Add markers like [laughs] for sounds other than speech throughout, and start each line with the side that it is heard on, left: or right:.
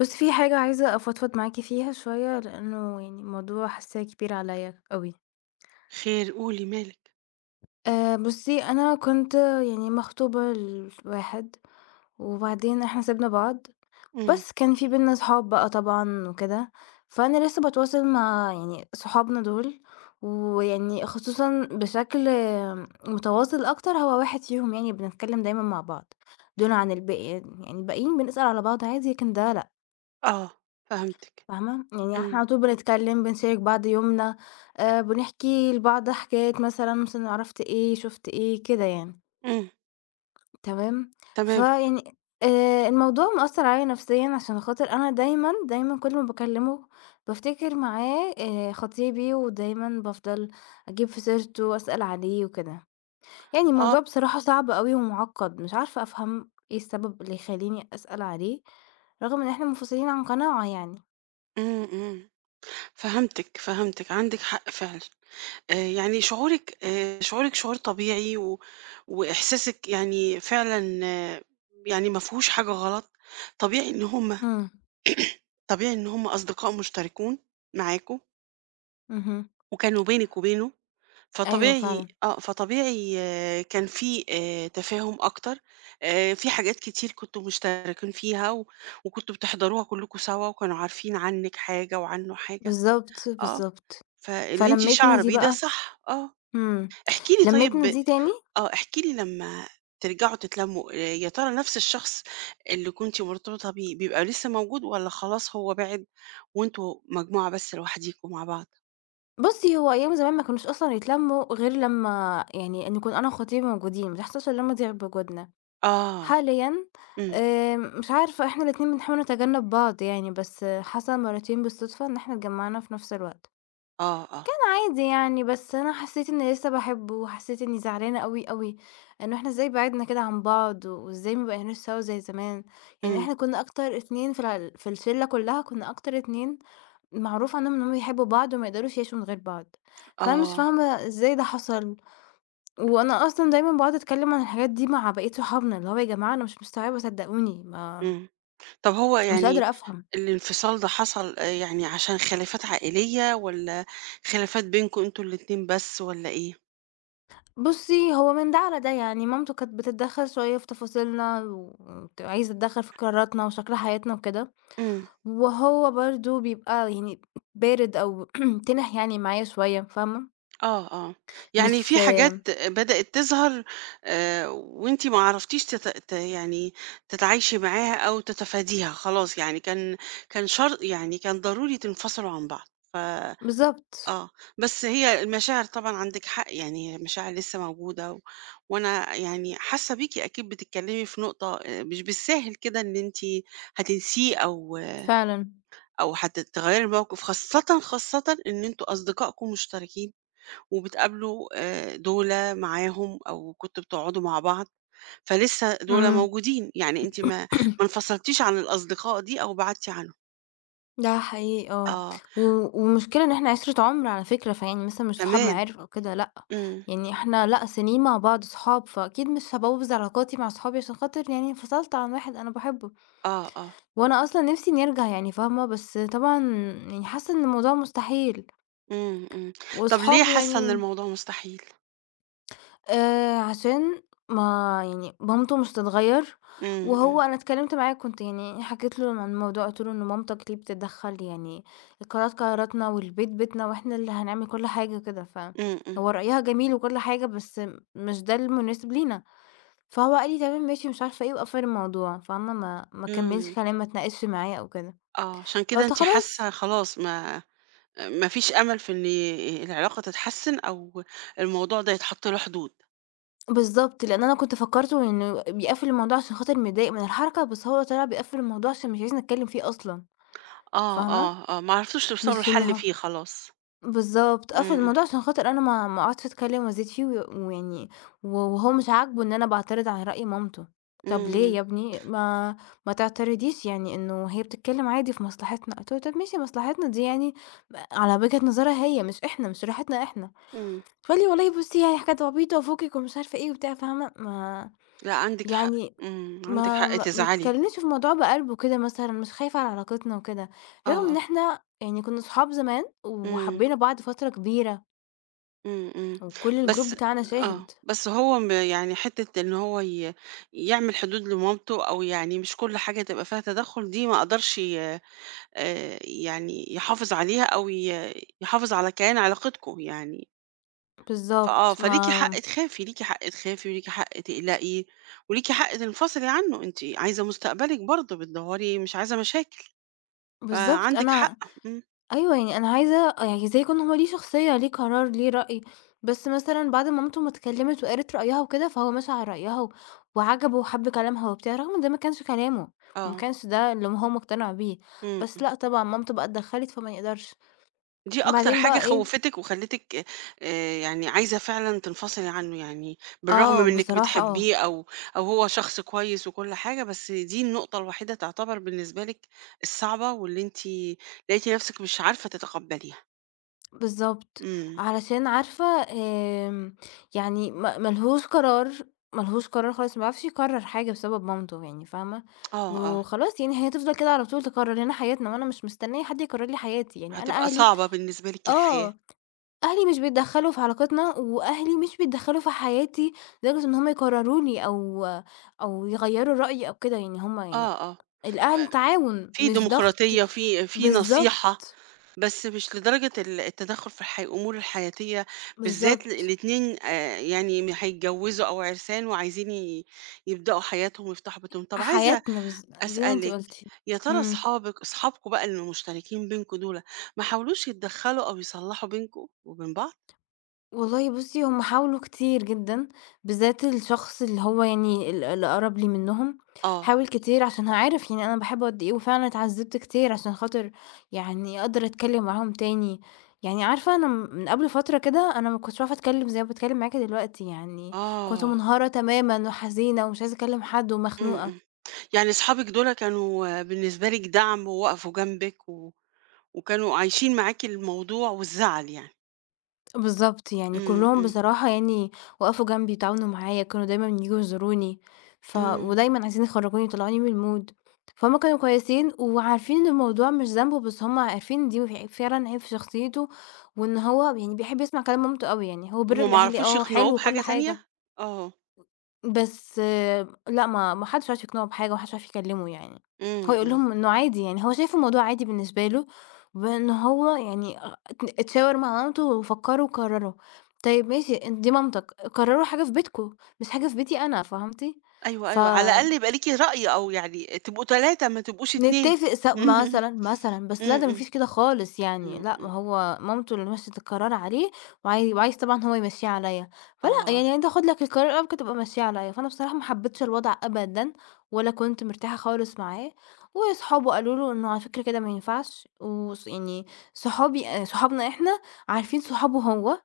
left: بُصّي، في حاجة عايزة أفضفض معاكِ فيها شوية، لأنه يعني الموضوع حاسّاه كبير عليّا أوي.
right: خير قولي مالِك؟
left: بُصّي، أنا كنت يعني مخطوبة لواحد، وبعدين إحنا سِبنا بعض،
right: إمم،
left: بس كان في بيننا صحاب بقى طبعًا وكده، فأنا لسّه باتواصل مع يعني صحابنا دول، ويعني خصوصًا بشكل متواصل أكتر هو واحد فيهم يعني بنتكلّم دايمًا مع بعض، دون عن الباقي يعني الباقيين بنسأل على بعض عادي، لكن ده لأ.
right: آه، فهمتِك،
left: فاهمة، يعني إحنا
right: إمم،
left: على طول بنتكلم، بنشارك بعض يومنا، بنحكي لبعض حكايات مثلًا، مثلًا عرفت إيه، شُفت إيه، كده يعني،
right: إمم،
left: تمام،
right: تمام،
left: فيعني الموضوع مأثّر عليَّ نفسيًا عشان خاطر أنا دايمًا، دايمًا كل ما باكلمه بافتكر معاه خطيبي، ودايمًا بافضل أجيب في سيرته وأسأل عليه وكده، يعني
right: آه،
left: الموضوع بصراحة صعب أوي ومُعقّد، مش عارفة أفهم إيه السبب اللي يخلّيني أسأل عليه، رغم إن إحنا منفصلين عن قناعة يعني.
right: إمم، إمم، فهمتِك، فهمتِك، عندِك حق فعلًا. يعني شعورِك شعورِك شعور طبيعي وإحساسِك يعني فعلًا يعني ما فيهوش حاجة غلط. طبيعي إن هُم
left: إمم،
right: طبيعي إن هُم أصدقاء مشتركون معاكم،
left: اهم.
right: وكانوا بينِك وبينه.
left: أيوه فعلًا،
right: فطبيعي كان في تفاهم أكتر، في حاجات كتير كنتم مشتركين فيها وكنتم بتحضروها كلّكم سوا وكانوا عارفين عنِّك حاجة وعنّه حاجة،
left: بالضبط،
right: آه،
left: بالضبط.
right: فاللي أنتِ
left: فلمّتنا
right: شاعرة
left: دي
right: بيه ده
left: بقى
right: صح، آه.
left: إمم،
right: احكِ لي طيب،
left: لمّتنا دي تاني
right: آه، احكِ لي لمّا ترجعوا تتلمّوا، يا ترى نفْس الشخص اللي كنتِ مرتبطة بيه بيبقى لسه موجود والّا خلاص هو بِعِد وأنتم مجموعة بس لوحديكم مع بعض؟
left: بُصّي، هو أيام زمان ما كانوش أصلًا يتلمّوا غير لمّا يعني نكون أنا وخطيبي موجودين، ما تحصلش اللمّة دي غير بوجودنا.
right: آه،
left: حاليًا
right: إمم،
left: مش عارفة إحنا الاتنين بنحاول نتجنّب بعض يعني، بس حصل مرّتين بالصدفة إن إحنا اتجمّعنا في نفس الوقت.
right: آه، آه،
left: كان عادي يعني، بس أنا حسّيت إني لسّه باحبه، وحسّيت إني زعلانة أوي، أوي، إنه إحنا إزاي بعدنا كده عن بعض، وإزاي ما بقيناش سوا زي زمان، يعني
right: إمم،
left: إحنا كنّا أكتر 2 في الشلّة كلّها كنّا أكتر 2 معروف عنهم إنهم بيحبّوا بعض وما يقدروش يعيشوا من غير بعض، فأنا مش
right: آه.
left: فاهمة إزاي ده حصل، وأنا أصلًا دايمًا باقعد أتكلّم عن الحاجات دي مع بقية صحابنا، اللي هو يا جماعة أنا مش مستوعبة صدّقوني ما
right: إمم. طب هو
left: مش
right: يعني
left: قادرة أفهم.
right: الانفصال ده حصل يعني عشان خلافات عائلية والّا خلافات بينكم أنتم الاتنين بس والّا إيه؟
left: بُصّي، هو من ده على ده، يعني مامته كانت بتتدخّل شوية في تفاصيلنا عايزة تتدخّل في قراراتنا وشكل حياتنا وكده،
right: إمم.
left: وهو برضه بيبقى يعني بارد أو [clears throat] تِنِح يعني معايا شوية، فاهمة؟
right: آه، آه. يعني
left: مش
right: في حاجات بدأت تظهر، وأنتِ ما عرفتيش تت ت يعني تتعايشي معاها أو تتفاديها خلاص، يعني كان شر، يعني كان ضروري تنفصلوا عن بعض. ف
left: بالضبط،
right: آه، بس هي المشاعر طبعًا عندِك حق، يعني هي المشاعر لسه موجودة، و وأنا يعني حاسة بيكِ، أكيد بتتكلمي في نقطة مش بالساهل كده إن أنتِ هتنسيه، أو
left: فعلًا،
right: أو تغيّري الموقف، خاصةً، خاصةً إن أنتم أصدقائكم مشتركين وبتقابلوا دُولة معاهم أو كنتم بتقعدوا مع بعض، فلسه دُولة
left: إمم،
right: موجودين، يعني أنتِ ما انفصلتيش عن الأصدقاء دي أو بعدتِ عنهم.
left: ده حقيقي آه،
right: آه،
left: و والمشكلة إن إحنا عِشرة عُمر على فكرة، فيعني مثلًا مش صحاب
right: تمام،
left: معارف أو كده لأ،
right: إمم،
left: يعني إحنا لأ، سِنين مع بعض صحاب، فأكيد مش هابوّظ علاقاتي مع صحابي عشان خاطر يعني انفصلت عن واحد أنا باحبه.
right: آه، آه.
left: وأنا أصلًا نِفْسي إنه يرجع يعني فاهمة، بس طبعًا يعني حاسة إن الموضوع مستحيل،
right: إمم، إمم. طب ليه
left: وأصحابه
right: حاسة إن
left: يعني
right: الموضوع مستحيل؟
left: عشان ما يعني مامته مش هتتغيّر،
right: إمم، إمم،
left: وهو أنا اتكلمت معاه كنت يعني حكيت له عن الموضوع، قُلت له: "إن مامتك ليه بتتدخّل يعني قراراتنا والبيت بيتنا وإحنا اللي هنعمل كل حاجة وكده."
right: إمم، إمم،
left: فهو رأيها جميل وكل حاجة، بس مش ده المناسب لينا. فهو قال لي: "تمام ماشي." مش عارفة إيه، وقفل الموضوع فاهمة، ما كمّلش
right: إمم.
left: كلام، ما اتناقشش معايا أو كده،
right: آه، عشان كده
left: فقُلت
right: أنتِ
left: خلاص.
right: حاسة خلاص ما فيش أمل في إن العلاقة تتحسن أو الموضوع ده يتحط له حدود.
left: بالضبط، لإن أنا كنت فكّرته إنه بيقفّل الموضوع عشان خاطر متضايق من الحركة، بس هو طلع بيقفّل الموضوع عشان مش عايزنا نتكلّم فيه أصلًا،
right: آه،
left: فاهمة؟
right: آه، آه، ما عرفتوش توصلوا
left: مش إن
right: لحل
left: هو
right: فيه خلاص.
left: بالضبط، قفّل
right: إمم،
left: الموضوع عشان خاطر أنا ما أقعدش أتكلّم وأزيد فيه ويعني وهو مش عاجبه إن أنا باعترض على رأي مامته،
right: إمم،
left: طَب ليه
right: إمم،
left: يا ابني ما تعترضيش يعني إنه هي بتتكلّم عادي في مصلحتنا، قُلت له: "طَب ماشي مصلحتنا دي يعني على وجهة نظرها هي مش إحنا، مش راحتنا إحنا."
right: إمم.
left: فقال لي: "والله بُصّي يعني حاجات عبيطة وفكِك ومش عارفة إيه." وبتاع، فاهمة؟ ما
right: لأ، عندِك حق،
left: يعني
right: إمم، عندِك
left: ما
right: حق
left: ما ما
right: تزعلي.
left: اتكلمنيش في الموضوع بقلب وكده مثلًا، مش خايفة على علاقتنا وكده،
right: آه،
left: رغم إن
right: آه.
left: إحنا يعني كنا صحاب زمان
right: إمم.
left: وحبينا بعض فترة كبيرة،
right: إمم، إمم.
left: وكل الgroup
right: بس
left: بتاعنا
right: آه.
left: شاهد.
right: بس هو يعني حتّة إن هو يعمل حدود لمامته، أو يعني مش كل حاجة تبقى فيها تدخُّل، دي ما قدرش ي يعني يحافظ عليها، أو يحافظ على كيان علاقتكم يعني.
left: بالضبط،
right: فليكِ
left: ما
right: حق تخافي، ليكِ حق تخافي وليكِ حق تقلقي وليكِ حق تنفصلي عنّه، أنتِ عايزة مستقبلِك برضه، بتدوّري مش عايزة مشاكل،
left: بالضبط
right: فعندِك
left: أنا
right: حق. إمم.
left: أيوه، يعني أنا عايزة يعني زي يكون هو ليه شخصية، ليه قرار، ليه رأي، بس مثلًا بعد ما مامته ما اتكلمت وقالت رأيها وكده، فهو مشى على رأيها وعجبه وحب كلامها وبتاع، رغم إن ده ما كانش كلامه، وما
right: آه.
left: كانش ده اللي هو مقتنع بيه،
right: إمم،
left: بس
right: إمم.
left: لأ طبعًا مامته بقى اتدخلت فما يقدرش.
right: دي أكتر
left: وبعدين
right: حاجة
left: بقى إيه
right: خوّفتِك وخلّتِك يعني عايزة فعلًا تنفصلي عنه، يعني بالرغم
left: آه،
right: من إنِّك
left: بصراحة آه،
right: بتحبّيه، أو أو هو شخص كويس وكل حاجة، بس دي النقطة الوحيدة تعتبر بالنسبة لِك الصعبة واللي أنتِ لقيتِ نَفْسِك مش عارفة تتقبّليها.
left: بالضبط،
right: إمم.
left: علشان عارفة آمم، يعني ما لهوش قرار خالص، ما بيعرفش يقرّر حاجة بسبب مامته يعني فاهمة،
right: آه، آه.
left: وخلاص يعني هي هتفضل كده على طول تقرّر لنا حياتنا، وأنا مش مستنية حد يقرّر لي حياتي، يعني أنا
right: هتبقى
left: أهلي
right: صعبة بالنسبة لِك الحياة.
left: آه، أهلي مش بيتدخّلوا في علاقتنا، وأهلي مش بيتدخّلوا في حياتي لدرجة إن هُم يقرروا لي أو أو يغيّروا رأيي أو كده، يعني هُم يعني
right: آه، آه.
left: الأهل
right: آآ
left: تعاون
right: في
left: مش ضغط
right: ديمقراطية، في
left: بالضبط،
right: نصيحة. بس مش لدرجة التدخُّل في الأمور الحياتية، بالذات
left: بالضبط.
right: الاتنين يعني هيتجوّزوا أو عرسان وعايزين يبدأوا حياتهم ويفتحوا بيتهم. طَب عايزة
left: حياتنا بالض زي ما أنتِ
right: أسألِك،
left: قُلتِ.
right: يا ترى
left: إمم.
right: أصحابكم بقى اللي مشتركين بينكم دُولة، ما حاولوش يتدخّلوا أو يصلّحوا بينكم وبين بعض؟
left: والله بُصّي، هم حاولوا كتير جدًا، بالذات الشخص اللي هو يعني اللي أقرب لي منهم،
right: آه،
left: حاول كتير عشان هو عارف يعني أنا باحبه قد إيه، وفعلًا اتعذّبت كتير عشان خاطر يعني أقدر أتكلّم معاهم تاني. يعني عارفة أنا من قبل فترة كده أنا ما كنتش باعرف أتكلّم زي ما باتكلّم معاكِ دلوقتي، يعني كنت
right: آه،
left: منهارة تمامًا وحزينة ومش عايزة أكلّم حد
right: إمم،
left: ومخنوقة.
right: إمم. يعني أصحابِك دُولة كانوا، آه، بالنسبة لِك دَعْم ووقفوا جنبِك وكانوا عايشين معاكِ الموضوع والزعل يعني.
left: بالضبط، يعني
right: إمم،
left: كلّهم
right: إمم،
left: بصراحة يعني وقفوا جنبي، اتعاونوا معايا، كانوا دايمًا ييجوا يزوروني،
right: إمم.
left: ودايمًا عايزين يخرّجوني ويطلعوني من الmood، فهُم كانوا كويسين وعارفين إن الموضوع مش ذنبه، بس هُم عارفين دي فعلًا عيب في شخصيته، وإن هو يعني بيحب يسمع كلام مامته أوي، يعني هو بِر
right: هُم ما
left: الأهل
right: عرفوش
left: آه
right: يقنعوه
left: حلو
right: بحاجة
left: وكل
right: تانية؟
left: حاجة،
right: آه،
left: بس آه، لأ، ما حدش عارف يقنعه بحاجة وما حدش عارف يكلّمه يعني. هو
right: إمم،
left: يقول
right: إمم،
left: لهم إنه عادي يعني، هو شايف الموضوع عادي بالنسبة له، وإن هو يعني أ ات اتشاور مع مامته وفكّروا وقرّروا. طيب ماشي، أنتِ دي مامتك، قرّروا حاجة في بيتكم، مش حاجة في بيتي أنا، فهمتِ؟
right: أيوه،
left: ف
right: أيوه، على الأقل يبقى ليكِ رأي، أو يعني تبقوا 3 ما تبقوش 2
left: نتّفق
right: اهم. [laughs]
left: مثلًا، مثلًا، بس لا ده
right: إمم،
left: ما
right: إمم،
left: فيش كده خالص يعني،
right: إمم،
left: لأ
right: إمم،
left: ما هو مامته اللي مَشِّت القرار عليه وعايز طبعًا هو يمشّيه عليّا، فلأ
right: آه،
left: يعني أنت خُد لك القرار أو ممكن تبقى ممشّيه عليّا، فأنا بصراحة ما حبيتش الوضع أبدًا ولا كنت مرتاحة خالص معاه، وأصحابه قالوا له إنه على فكرة كده ما ينفعش يعني صحابي صحابنا إحنا عارفين صحابه هو،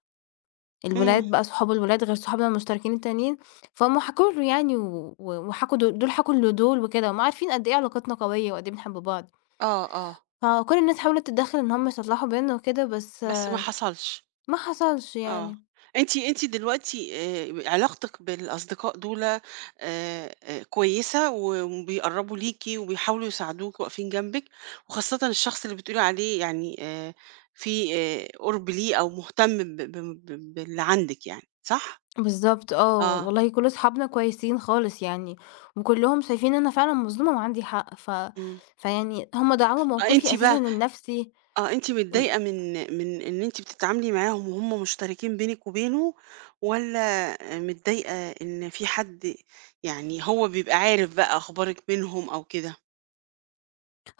right: إمم،
left: الولاد بقى صحاب الولاد غير صحابنا المشتركين التانيين، فهُم حكوا له يعني وحكوا د دول حكوا لدول وكده، هُم عارفين قد إيه علاقتنا قوية وقد إيه بنحب بعض.
right: آه، آه،
left: فكل الناس حاولت تتدخل إن هُم يصلحوا بيننا وكده، بس
right: بس ما
left: آه،
right: حصلش.
left: ما حصلش
right: آه.
left: يعني.
right: أنتِ دلوقتي علاقتِك بالأصدقاء دُولَة كويسة وبيقرّبوا ليكِ وبيحاولوا يساعدوكِ واقفين جنبِك، وخاصةً الشخص اللي بتقولي عليه يعني في قُرب ليه أو مهتم ب ب ب باللي عندِك يعني، صح؟
left: بالضبط آه،
right: آه،
left: والله كل أصحابنا كويسين خالص يعني، وكلّهم شايفين إن أنا فعلًا مظلومة وعندي حق،
right: إمم.
left: فيعني هُم دعموا
right: آه،
left: موقفي
right: أنتِ
left: أساسًا
right: بقى
left: النفسي.
right: آه، أنتِ متضايقة من إن أنتِ بتتعاملي معاهم وهم مشتركين بينِك وبينه، والّا متضايقة إن في حد يعني هو بيبقى عارف بقى أخبارِك منهم أو كده؟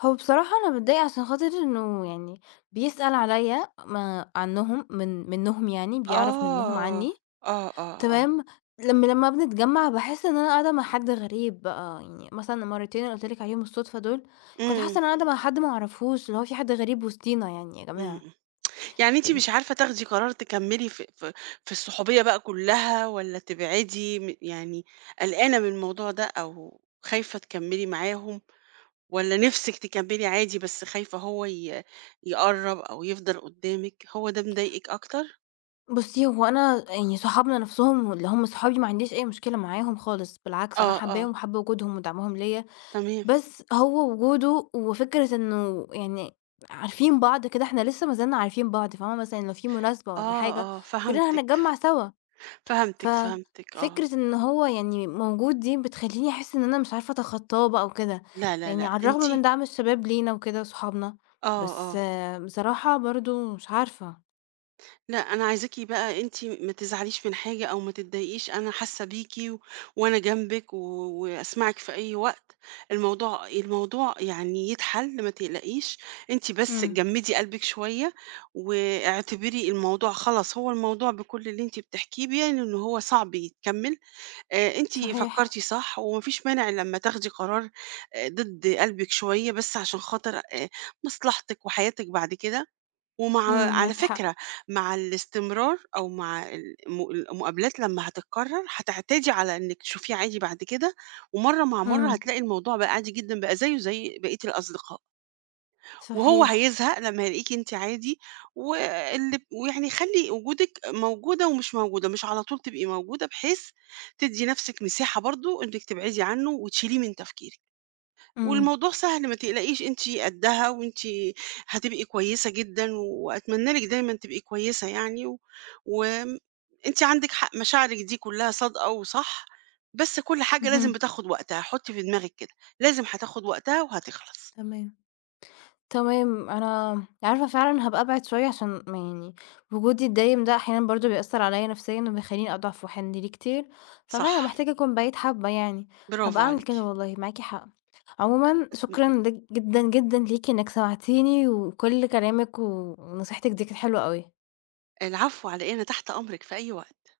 left: هو بصراحة أنا متضايقة عشان خاطر إنه يعني بيسأل عليَّ ما عنّهم من منّهم يعني، بيعرف منّهم
right: آه،
left: عني.
right: آه، آه، آه،
left: تمام، لمّا بنتجمّع باحس إن أنا قاعدة مع حد غريب بقى، يعني مثلًا المرّتين اللي قُلت لِك عليهم الصُدفة دول، كنت حاسة
right: إمم،
left: إن أنا قاعدة مع حد ما أعرفوش، اللي هو في حد غريب وسطينا يعني يا
right: إمم،
left: جماعة.
right: إمم، يعني أنتِ مش عارفة تاخدي قرار تكمّلي في الصحوبية بقى كلّها والّا تبعدي، يعني قلقانة من الموضوع ده أو خايفة تكمّلي معاهم؟ والّا نِفْسِك تكمّلي عادي، بس خايفة هو يقرّب أو يفضل قدّامِك، هو ده مضايقِك أكتر؟
left: بُصّي، هو أنا يعني صحابنا نَفْسهم اللي هم صحابي ما عنديش أي مشكلة معاهم خالص، بالعكس أنا
right: آه، آه،
left: حاباهم وحابة وجودهم ودعمهم ليّا،
right: تمام،
left: بس هو وجوده وفكرة إنه يعني عارفين بعض كده، إحنا لسه ما زلنا عارفين بعض، فاهمة؟ مثلًا لو في مناسبة والّا
right: آه،
left: حاجة،
right: آه،
left: كُلّنا
right: فهمتِك،
left: هنتجمّع سوا.
right: فهمتِك، فهمتِك، آه،
left: ففكرة إن هو يعني موجود دي بتخلّيني أحس إن أنا مش عارفة أتخطّاه بقى وكده،
right: لا، لا،
left: يعني
right: لأ،
left: على الرغم
right: أنتِ
left: من دعم الشباب لينا وكده وصحابنا،
right: آه،
left: بس
right: آه.
left: آه، بصراحة برضه مش عارفة.
right: لأ، أنا عايزاكِ بقى أنتِ ما تزعليش من حاجة أو ما تتضايقيش، أنا حاسة بيكِ وأنا جنبِك وأسمعِك في أي وقت، الموضوع يعني يتحل ما تقلقيش، أنتِ بس
left: إمم،
right: جمّدي قلبِك شوية، واعتبري الموضوع خلاص، هو الموضوع بكل اللي أنتِ بتحكيه بيعني إن هو صعب يتكمّل، أنتِ
left: صحيح،
right: فكّرتِ صح وما فيش مانع لمّا تاخدي قرار ضد قلبِك شوية، بس عشان خاطر مصلحتِك وحياتِك بعد كده.
left: إمم،
right: على
left: معاكِ حق،
right: فكرة، مع الاستمرار أو مع المقابلات لمّا هتتكرر، هتعتادي على إنِّك تشوفيه عادي بعد كده، ومرّة مع مرّة
left: إمم،
right: هتلاقي الموضوع بقى عادي جدًا، بقى زيه زي بقية الأصدقاء، وهو
left: صحيح،
right: هيزهق لمّا يلاقيكِ أنتِ عادي، ويعني خلّي وجودِك موجودة ومش موجودة، مش على طول تبقي موجودة، بحيث تدّي نَفْسِك مساحة برضه إنِّك تبعدي عنه وتشيليه من تفكيرِك.
left: إمم،
right: والموضوع سهل ما تقلقيش أنتِ قدّها، وأنتِ هتبقي كويسة جدًا، وأتمنى لِك دايمًا تبقي كويسة يعني، و وآمم أنتِ عندِك حق، مشاعرِك دي كلّها صادقة وصح، بس كل حاجة لازم
left: اهم،
right: بتاخد وقتها، حُطّي في دماغِك كده، لازم هتاخد وقتها وهتخلص.
left: تمام. تمام أنا عارفة فعلًا هابقى أبعد شوية عشان ما يعني وجودي الدايم ده أحيانًا برضه بيأثّر عليَّ نفسيًا وبيخلّيني أضعف وأحن ليه كتير،
right: صح،
left: ففعلًا محتاجة أكون بعيد حبّة يعني،
right: برافو
left: هابقى أعمل
right: عليكِ.
left: كده والله معاكِ حق. عمومًا
right: إمم، إمم.
left: شكرًا ليك جدًا، جدًا ليكِ إنِّك سمعتيني وكل كلامِك و ونصيحتِك دي كانت حلوة أوي.
right: العفو على إيه، أنا تحت أمرِك في أي وقت.